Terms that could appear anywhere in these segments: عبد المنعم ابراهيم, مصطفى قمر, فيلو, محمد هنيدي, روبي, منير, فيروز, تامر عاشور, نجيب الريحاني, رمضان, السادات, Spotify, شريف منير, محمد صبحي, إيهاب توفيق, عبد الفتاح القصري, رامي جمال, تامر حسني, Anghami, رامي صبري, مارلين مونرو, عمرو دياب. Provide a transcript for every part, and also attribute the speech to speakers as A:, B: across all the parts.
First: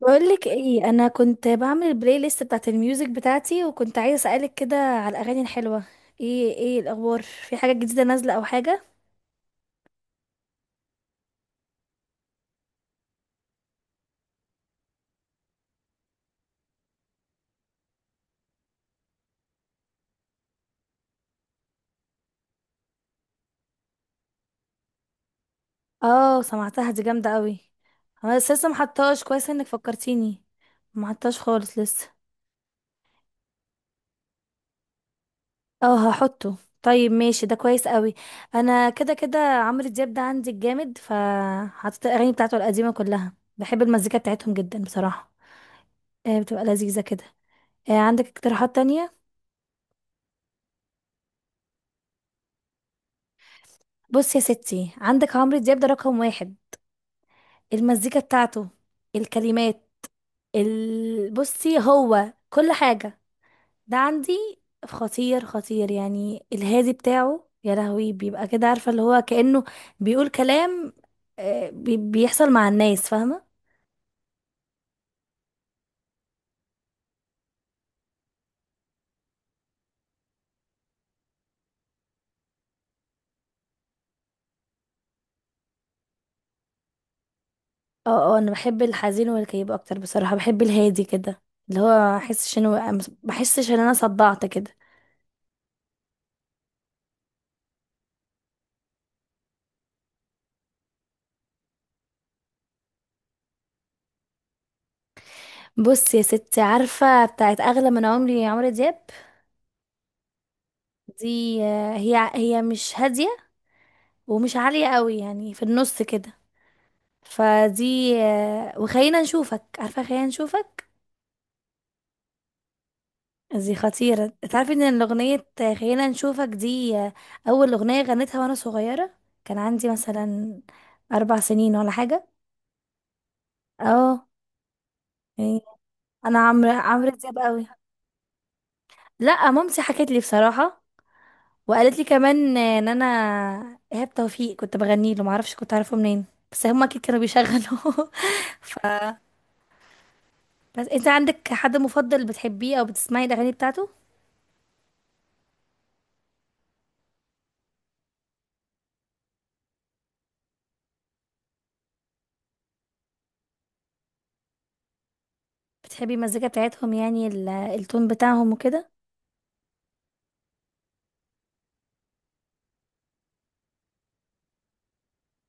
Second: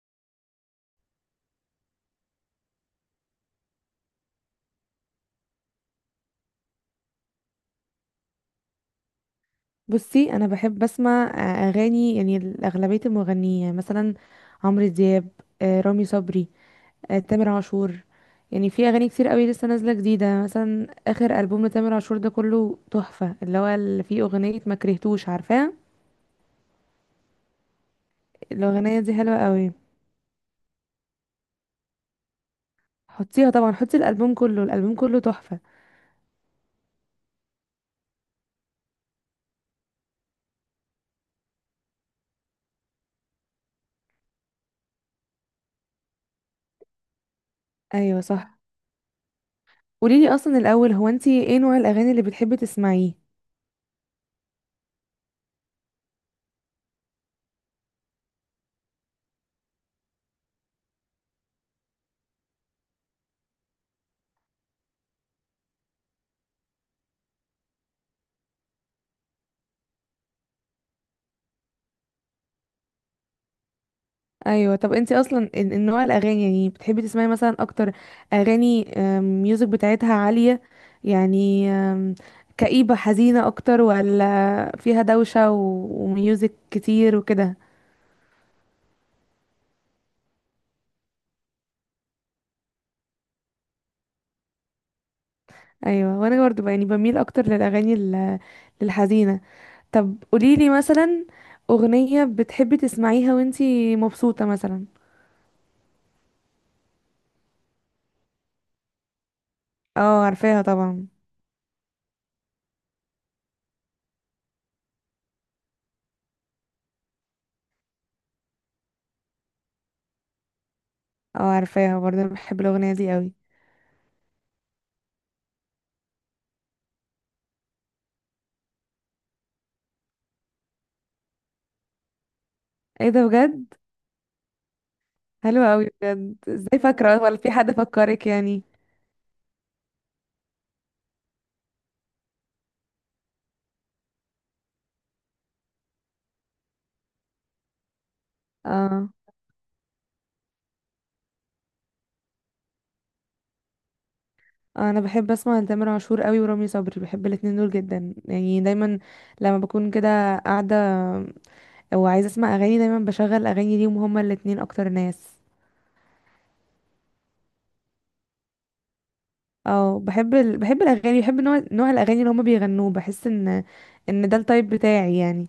A: بقولك ايه، انا كنت بعمل البلاي ليست بتاعت الميوزك بتاعتي وكنت عايزه اسالك كده على الاغاني الحلوه. ايه الاخبار، في حاجه جديده نازله او حاجه؟
B: بصي انا بحب اسمع اغاني. يعني اغلبيه المغنيين يعني مثلا عمرو دياب، رامي صبري، تامر عاشور. يعني في اغاني كتير قوي لسه نازله جديده، مثلا اخر البوم لتامر عاشور ده كله تحفه، اللي هو اللي فيه اغنيه ما كرهتوش، عارفاه؟
A: اه، سمعتها دي جامده قوي. انا بس لسه
B: الاغنيه دي
A: محطاش
B: حلوه
A: كويس، انك
B: قوي.
A: فكرتيني. محطاش خالص لسه.
B: حطيها طبعا، حطي الالبوم كله، الالبوم كله تحفه.
A: اه، هحطه. طيب ماشي، ده كويس قوي. انا كده كده عمرو دياب ده عندي الجامد، فحطيت الاغاني بتاعته القديمه كلها. بحب المزيكا بتاعتهم جدا بصراحه. آه، بتبقى لذيذه كده. آه،
B: ايوه
A: عندك
B: صح.
A: اقتراحات تانية؟
B: قوليلي اصلا الاول، هو انتي ايه نوع الاغاني اللي بتحبي تسمعيه؟
A: بص يا ستي، عندك عمرو دياب ده رقم واحد. المزيكا بتاعته، الكلمات، بصي هو كل حاجة. ده عندي خطير خطير، يعني الهادي بتاعه، يا لهوي، بيبقى كده، عارفة، اللي هو كأنه بيقول كلام بيحصل مع الناس، فاهمة.
B: ايوه. طب انت اصلا النوع الاغاني يعني بتحبي تسمعي مثلا اكتر؟ اغاني ميوزك بتاعتها عاليه يعني، كئيبه حزينه اكتر، ولا فيها دوشه وميوزك كتير وكده؟
A: اه اه، انا بحب الحزين والكئيب اكتر بصراحة، بحب الهادي كده، اللي هو احسش انه بحسش ان انا صدعت كده.
B: ايوه، وانا برضو يعني بميل اكتر للاغاني للحزينه. طب قوليلي مثلا اغنيه بتحبي تسمعيها وانت مبسوطه مثلا.
A: بص يا ستي، عارفة بتاعت اغلى من عمري، عمرو دياب؟
B: اه عارفاها طبعا.
A: دي هي مش هادية، ومش عالية قوي، يعني في النص كده. فدي وخلينا نشوفك، عارفة خلينا نشوفك.
B: اه عارفاها برضه، أنا بحب الاغنيه دي قوي.
A: دي خطيرة، تعرفي ان الأغنية خلينا نشوفك دي أول أغنية غنيتها وأنا صغيرة. كان عندي مثلا 4 سنين ولا حاجة.
B: ايه ده، بجد؟
A: اه، يعني.
B: حلو قوي بجد.
A: أنا عمرو
B: ازاي
A: عمرو
B: فاكره، ولا
A: دياب
B: في
A: قوي.
B: حد فكرك يعني؟
A: لا، مامتي حكت لي بصراحة، وقالت لي كمان ان انا إيهاب توفيق كنت بغني له، معرفش كنت عارفه منين. بس هما اكيد كانوا بيشغلوا. ف،
B: اه
A: بس انت عندك حد مفضل بتحبيه او بتسمعي الاغاني بتاعته؟
B: انا بحب اسمع تامر عاشور قوي ورامي صبري، بحب الاتنين دول جدا يعني. دايما لما بكون كده قاعده وعايزه اسمع اغاني دايما بشغل اغاني ليهم، هما الاتنين اكتر ناس.
A: بتحبي المزيكا بتاعتهم يعني التون بتاعهم وكده؟
B: اه بحب بحب الاغاني، بحب نوع الاغاني اللي هما بيغنوه، بحس ان ان ده التايب بتاعي يعني.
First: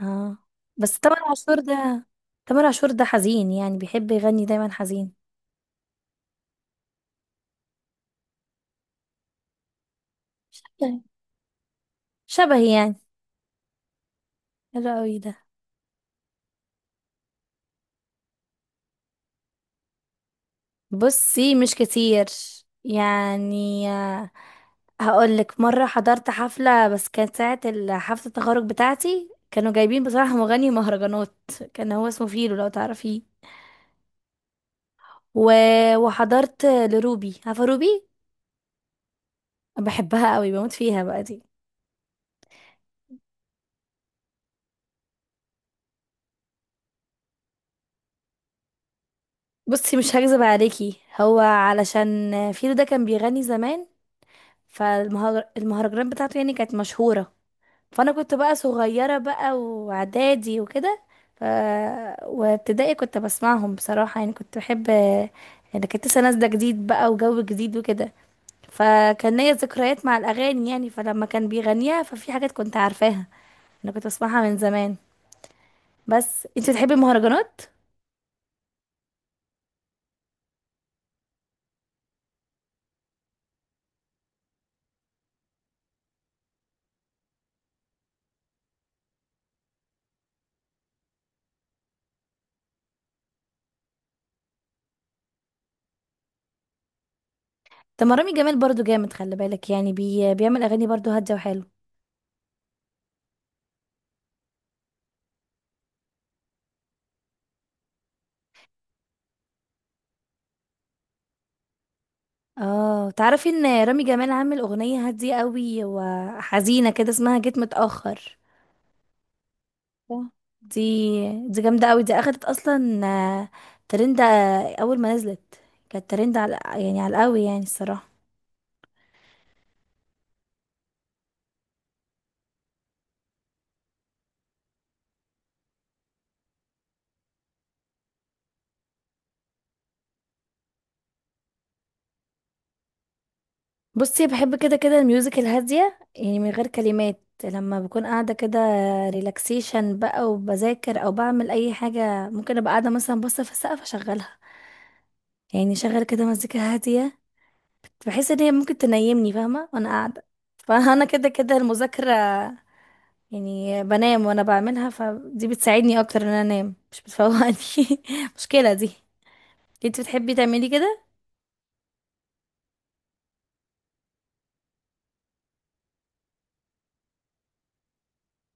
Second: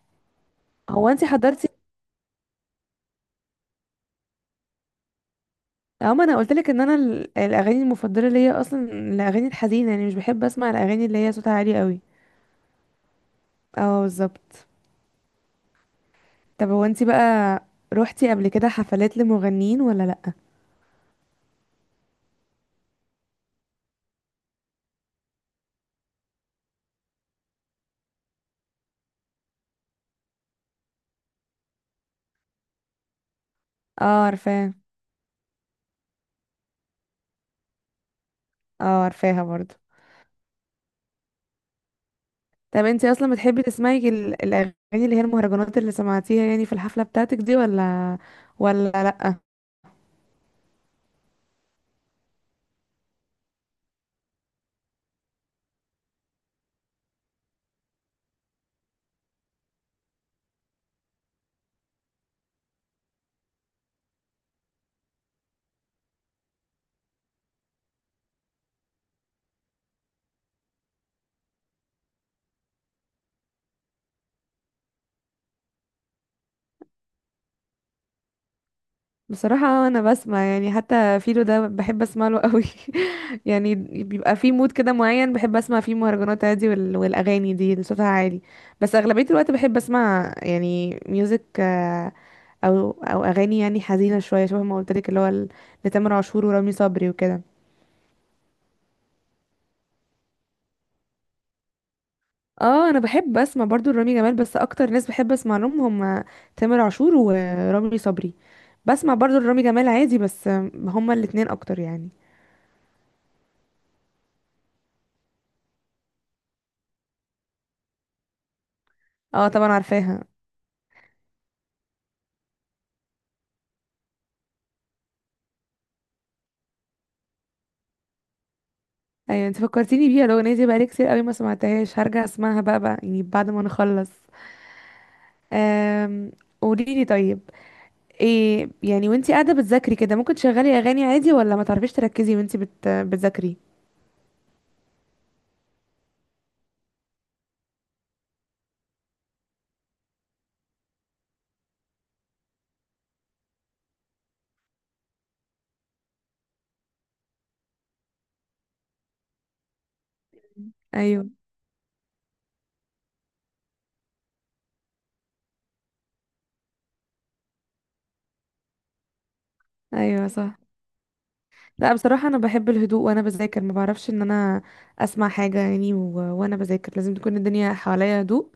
A: اه بس
B: هو
A: تامر
B: انت
A: عاشور
B: حضرتي.
A: ده، تامر عاشور ده حزين، يعني بيحب يغني دايما حزين.
B: اه ما انا قلت لك ان انا الاغاني المفضله ليا اصلا الاغاني الحزينه يعني، مش بحب اسمع
A: شبهي،
B: الاغاني اللي هي صوتها عالي قوي.
A: شبهي يعني.
B: اه بالظبط.
A: حلو قوي ده.
B: طب هو انتي بقى روحتي قبل كده حفلات لمغنيين ولا لأ؟
A: بصي مش كتير يعني، هقول لك. مره حضرت حفله، بس كانت ساعه حفله التخرج بتاعتي، كانوا جايبين بصراحه مغني مهرجانات. كان هو اسمه فيلو، لو تعرفيه.
B: اه عارفاه.
A: و... وحضرت لروبي، عارفه روبي؟
B: اه عارفاها برضو.
A: بحبها قوي، بموت فيها بقى دي.
B: طب انتي اصلا بتحبي تسمعي الاغاني اللي هي المهرجانات اللي سمعتيها يعني في الحفلة بتاعتك دي، ولا لأ؟
A: بصي مش هكذب عليكي، هو علشان فيلو ده كان بيغني زمان، فالمهرجانات بتاعته يعني كانت مشهورة. فأنا كنت بقى صغيرة بقى، وإعدادي وكده، ف... وابتدائي كنت بسمعهم بصراحة، يعني كنت بحب. يعني كانت لسه نازلة جديد بقى، وجو جديد وكده، فكان ليا ذكريات مع الأغاني يعني. فلما كان بيغنيها، ففي حاجات كنت عارفاها، أنا كنت بسمعها من زمان. بس انت بتحبي المهرجانات؟
B: بصراحة أنا بسمع، يعني حتى فيلو ده بحب أسمع له قوي يعني. بيبقى في مود كده معين بحب أسمع فيه مهرجانات عادي والأغاني دي اللي صوتها عالي. بس أغلبية الوقت بحب أسمع يعني ميوزك، أو أغاني يعني حزينة شوية، شبه ما قلتلك اللي هو لتامر عاشور ورامي صبري وكده.
A: طب ما رامي جمال برضو جامد، خلي بالك يعني، بيعمل اغاني برضو هاديه وحلو.
B: اه انا بحب اسمع برضو رامي جمال، بس اكتر ناس بحب اسمع لهم هم تامر عاشور ورامي صبري. بسمع برضو رامي جمال عادي بس هم الاتنين اكتر يعني.
A: اه، تعرفي ان رامي جمال عامل اغنيه هاديه قوي وحزينه كده، اسمها جيت متاخر؟
B: اه طبعا
A: صح.
B: عارفاها.
A: دي جامده قوي. دي اخدت اصلا ترند اول ما نزلت. كانت ترند على، يعني على القوي يعني الصراحه.
B: ايوه انت فكرتيني بيها، الاغنيه دي بقالي كتير قوي ما سمعتهاش، هرجع اسمعها بقى يعني بعد ما نخلص. أم... قولي لي طيب، ايه يعني وانتي قاعده بتذاكري كده ممكن تشغلي اغاني عادي، ولا ما تعرفيش تركزي وانتي بتذاكري؟
A: بصي بحب كده كده الميوزك الهاديه، يعني من غير كلمات، لما بكون قاعده كده ريلاكسيشن بقى، وبذاكر او بعمل اي حاجه. ممكن ابقى قاعده مثلا باصه في السقف، اشغلها، يعني شغل كده مزيكا هادية. بحس ان هي ممكن تنيمني، فاهمة، وانا قاعدة. فانا كده
B: ايوه.
A: كده المذاكرة يعني بنام وانا بعملها، فدي بتساعدني اكتر ان انا انام، مش بتفوقني. مشكلة دي. انت
B: ايوه
A: بتحبي
B: صح.
A: تعملي كده؟
B: لا بصراحه انا بحب الهدوء وانا بذاكر، ما بعرفش ان انا اسمع حاجه يعني. وانا بذاكر لازم تكون الدنيا حواليا هدوء،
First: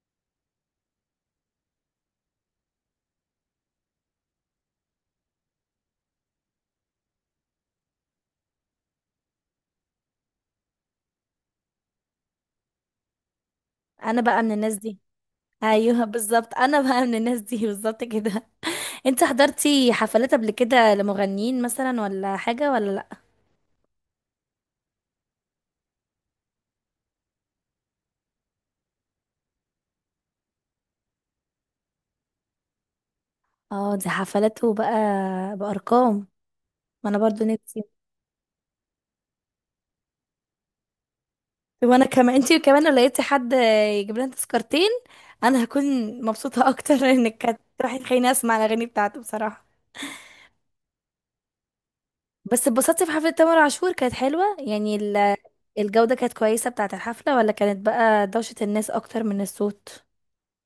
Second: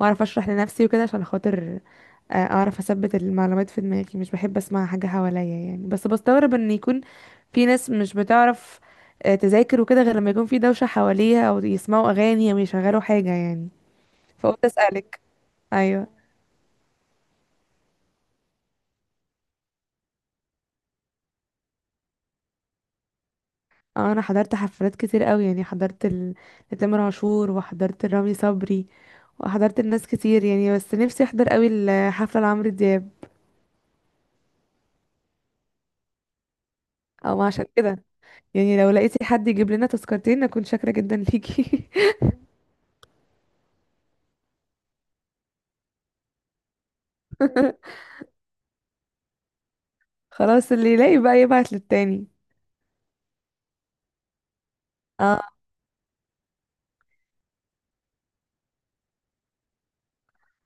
B: واعرف اشرح لنفسي وكده عشان خاطر اعرف اثبت المعلومات في دماغي. مش بحب اسمع حاجة حواليا يعني. بس بستغرب ان يكون في ناس مش بتعرف تذاكر وكده غير لما يكون في دوشة حواليها، او يسمعوا اغاني او يشغلوا حاجة يعني.
A: انا بقى من
B: فقلت
A: الناس دي.
B: اسألك.
A: ايوه
B: ايوه.
A: بالظبط، انا بقى من الناس دي. بالظبط كده. انت حضرتي حفلات قبل كده لمغنيين مثلا، ولا حاجة، ولا لا؟
B: انا حضرت حفلات كتير قوي يعني. حضرت لتامر عاشور، وحضرت لرامي صبري، وحضرت الناس كتير يعني، بس نفسي احضر قوي الحفلة لعمرو دياب
A: اه دي حفلاته بقى، بأرقام. ما انا
B: او
A: برضو
B: عشان
A: نفسي.
B: كده. يعني لو لقيتي حد يجيب لنا تذكرتين اكون شاكرة جدا ليكي.
A: وانا كمان، انتي كمان لو لقيتي حد يجيب لنا تذكرتين، انا هكون مبسوطه اكتر. انك كانت راح تخليني اسمع الاغاني بتاعته بصراحه.
B: خلاص اللي يلاقي بقى يبعت للتاني.
A: بس اتبسطتي في حفله تامر عاشور، كانت حلوه يعني
B: اه.
A: الجوده كانت كويسه بتاعه الحفله؟ ولا كانت بقى دوشه الناس اكتر من الصوت؟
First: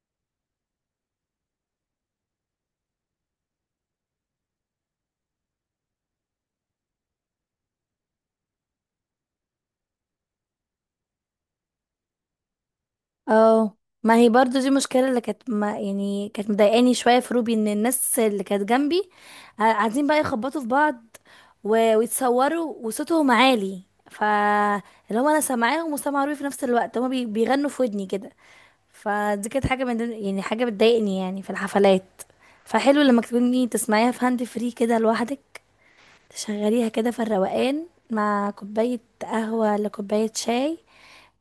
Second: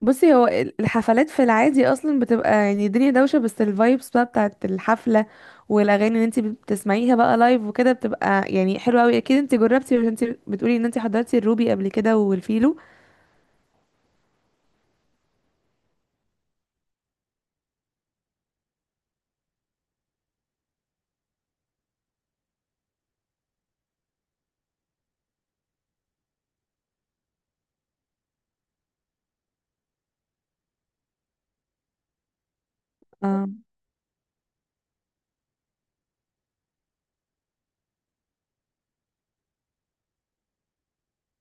B: بصي هو الحفلات في العادي اصلا بتبقى يعني الدنيا دوشه، بس الفايبس بقى بتاعت الحفله والاغاني اللي انت بتسمعيها بقى لايف وكده بتبقى يعني حلوه قوي. اكيد انت جربتي عشان انت بتقولي ان انت حضرتي الروبي قبل كده والفيلو.
A: اه، ما هي برضو دي مشكلة اللي كانت، ما يعني كانت مضايقاني شوية في روبي، ان الناس اللي كانت جنبي قاعدين بقى يخبطوا في بعض، ويتصوروا وصوتهم عالي. ف، اللي هو انا سامعاهم وسامعة روبي في نفس الوقت، هما بيغنوا في ودني كده. فدي كانت حاجة من ضمن، يعني حاجة بتضايقني يعني في الحفلات. فحلو لما
B: اه.
A: تكوني تسمعيها في هاند فري كده لوحدك، تشغليها كده في الروقان، مع كوباية قهوة ولا كوباية شاي،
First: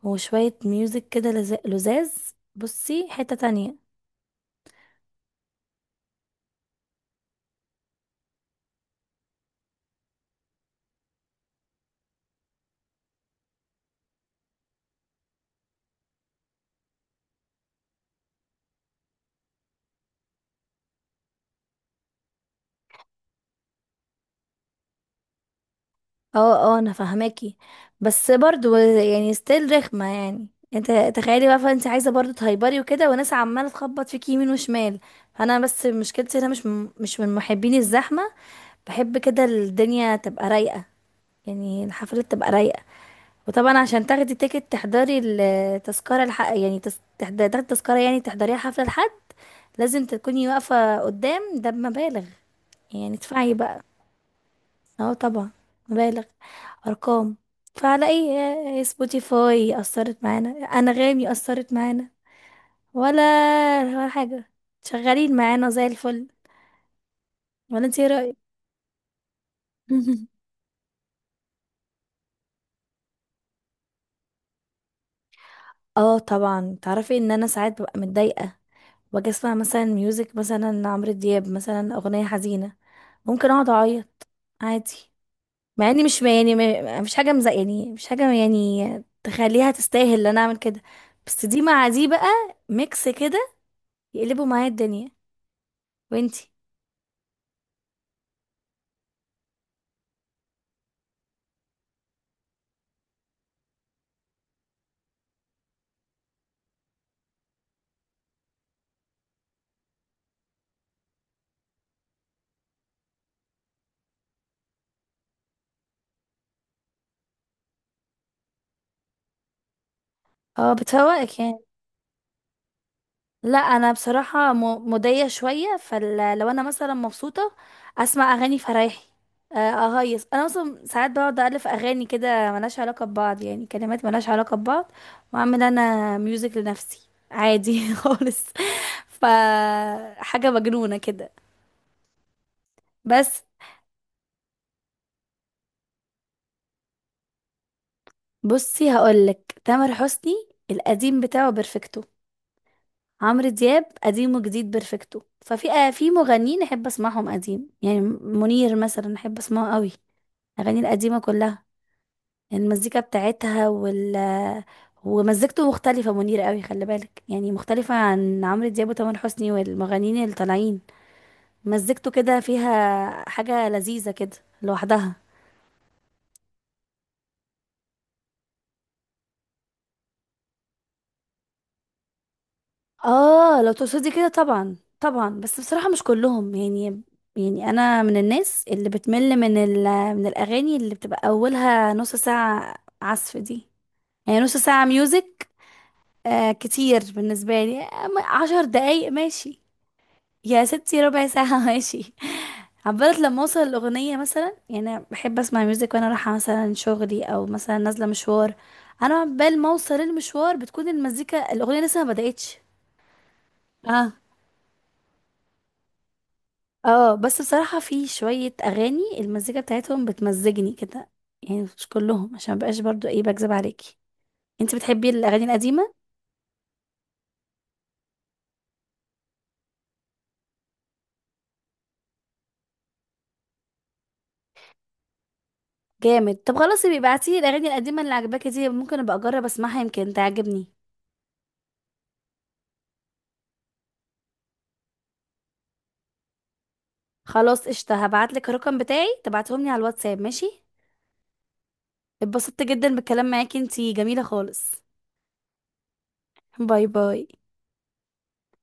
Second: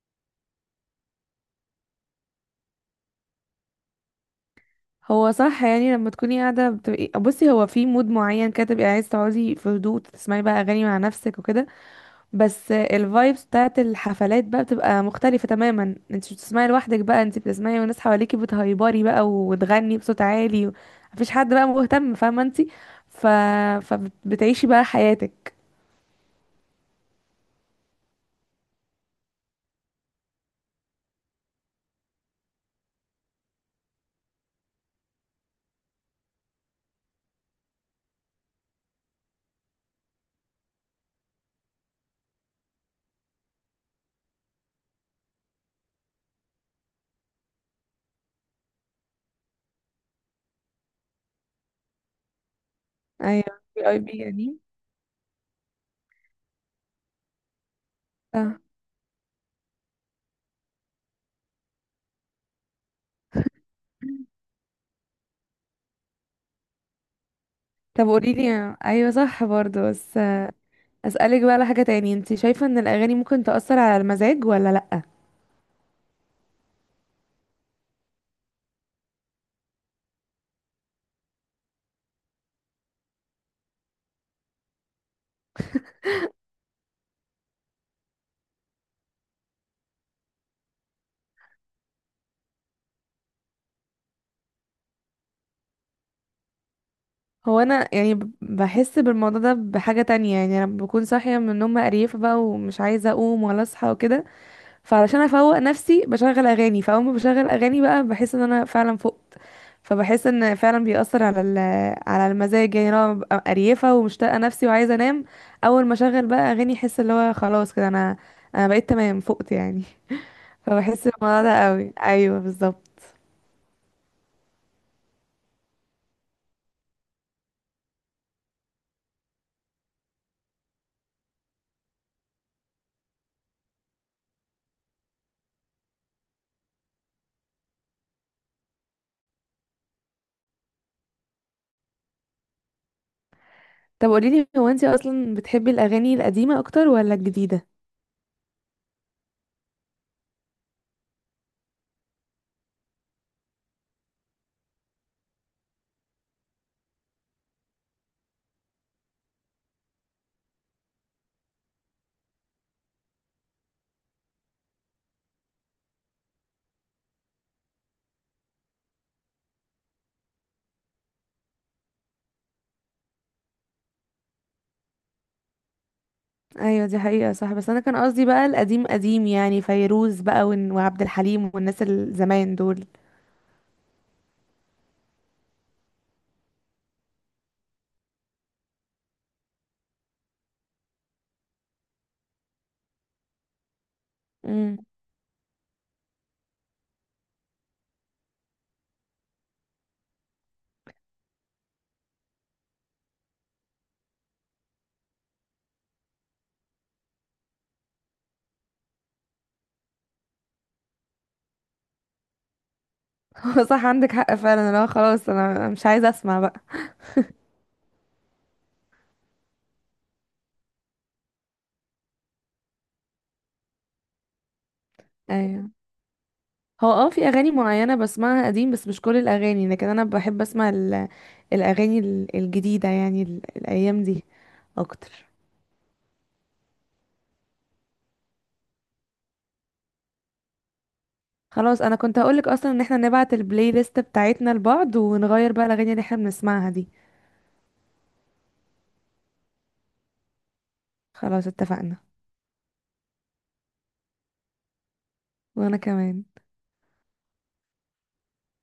A: وشوية ميوزك كده لزاز. بصي حتة تانية.
B: هو صح يعني، لما تكوني قاعده بتبقي، بصي هو في مود معين كده تبقي عايز تقعدي في هدوء تسمعي بقى اغاني مع نفسك وكده. بس الفايبس بتاعت الحفلات بقى بتبقى مختلفة تماما. انت مش بتسمعي لوحدك بقى، انت بتسمعي وناس حواليكي بتهيبري بقى وتغني بصوت عالي، مفيش حد بقى مهتم، فاهمة انت؟ ف... فبتعيشي بقى حياتك.
A: اه اه انا فاهماكي، بس برضو يعني ستيل رخمة يعني. انت تخيلي بقى، فانت عايزة برضو تهيبري وكده، وناس عمالة تخبط فيكي يمين وشمال. فانا بس مشكلتي، انا مش مش من محبين الزحمة. بحب كده الدنيا تبقى رايقة، يعني الحفلة تبقى رايقة. وطبعا عشان تاخدي تيكت، تحضري التذكرة الحق يعني، تاخدي تذكرة، يعني تحضريها حفلة لحد، لازم تكوني واقفة قدام. ده بمبالغ، يعني ادفعي
B: ايوه،
A: بقى.
B: في اي بي يعني.
A: اه طبعا، مبالغ، ارقام. فعلى
B: اه.
A: اي، سبوتيفاي اثرت معانا، انغامي اثرت معانا، ولا ولا حاجه؟ شغالين معانا زي الفل، ولا انت ايه
B: طب
A: رايك؟
B: قوليلي، ايوه صح برضه، بس اسألك بقى على حاجة تاني، انت شايفة ان الاغاني ممكن تأثر على المزاج ولا لا؟
A: اه طبعا، تعرفي ان انا ساعات ببقى متضايقه، واجي اسمع مثلا ميوزك، مثلا عمرو دياب، مثلا اغنيه حزينه، ممكن اقعد اعيط، عادي. مع اني مش يعني، مش حاجه مزق، يعني مش حاجه يعني تخليها تستاهل ان انا اعمل كده. بس دي مع دي بقى، ميكس كده، يقلبوا معايا الدنيا. وانتي؟
B: هو انا يعني بحس بالموضوع ده بحاجة تانية يعني. انا بكون صاحية من النوم مقريفة بقى ومش عايزة اقوم ولا اصحى وكده، فعلشان افوق نفسي بشغل اغاني، فاول ما بشغل اغاني بقى بحس ان انا فعلا فقت. فبحس ان فعلا بيأثر على على المزاج يعني. انا ببقى قريفه ومشتاقه نفسي وعايزه انام، اول ما اشغل بقى اغاني احس اللي هو خلاص كده انا بقيت تمام، فقت يعني.
A: اه
B: فبحس
A: بتفوقك
B: بالموضوع
A: يعني.
B: ده قوي. ايوه بالظبط.
A: لا انا بصراحه موديه شويه. فلو انا مثلا مبسوطه، اسمع اغاني فرايحي آه، اهيص. انا اصلا ساعات بقعد الف اغاني كده ملهاش علاقه ببعض، يعني كلمات ملهاش علاقه ببعض، واعمل انا ميوزك لنفسي عادي. خالص. ف، حاجه مجنونه كده بس.
B: طب قوليلي، هو انتي اصلا بتحبي الاغاني القديمه اكتر ولا الجديده؟
A: بصي هقولك، تامر حسني القديم بتاعه بيرفكتو. عمرو دياب قديم وجديد بيرفكتو. ففي آه، في مغنيين احب اسمعهم قديم، يعني منير مثلا احب اسمعه قوي. الاغاني القديمه كلها، المزيكا بتاعتها، وال، ومزيكته مختلفه، منير قوي خلي بالك يعني، مختلفه عن عمرو دياب وتامر حسني والمغنيين اللي طالعين. مزيكته كده فيها حاجه لذيذه كده لوحدها.
B: ايوه دي حقيقه صح، بس انا كان قصدي بقى القديم قديم يعني، فيروز بقى وعبد الحليم والناس الزمان دول.
A: اه لو تقصدي كده، طبعا طبعا، بس بصراحة مش كلهم يعني. يعني انا من الناس اللي بتمل من ال، من الاغاني اللي بتبقى اولها نص ساعة عزف دي، يعني نص ساعة ميوزك. آه كتير بالنسبة لي. 10 دقايق ماشي، يا ستي ربع ساعة ماشي، عبالة لما اوصل الاغنية مثلا. يعني أنا بحب اسمع ميوزك وانا رايحة مثلا شغلي، او مثلا نازلة مشوار، انا عبال ما اوصل المشوار بتكون المزيكا الاغنية لسه ما بدأتش.
B: هو صح، عندك حق فعلا. لا خلاص انا مش عايزه اسمع بقى.
A: اه بس بصراحة في شوية أغاني المزيكا بتاعتهم بتمزجني كده، يعني مش كلهم، عشان مبقاش برضو ايه، بكذب عليكي. انت بتحبي الأغاني
B: ايوه.
A: القديمة؟
B: هو اه في اغاني معينه بسمعها قديم، بس مش كل الاغاني. لكن انا بحب اسمع الاغاني الجديده يعني الايام دي اكتر.
A: جامد. طب خلاص يبقى ابعتي الأغاني القديمة اللي عجباكي دي، ممكن ابقى اجرب اسمعها يمكن تعجبني.
B: خلاص انا كنت هقولك اصلا ان احنا نبعت البلاي ليست بتاعتنا لبعض ونغير بقى الاغاني اللي احنا بنسمعها دي.
A: خلاص قشطة، هبعتلك الرقم بتاعي، تبعتهم لي على الواتساب، ماشي؟
B: خلاص اتفقنا.
A: اتبسطت جدا بالكلام معاكي، انتي جميلة خالص.
B: وانا كمان.
A: باي باي.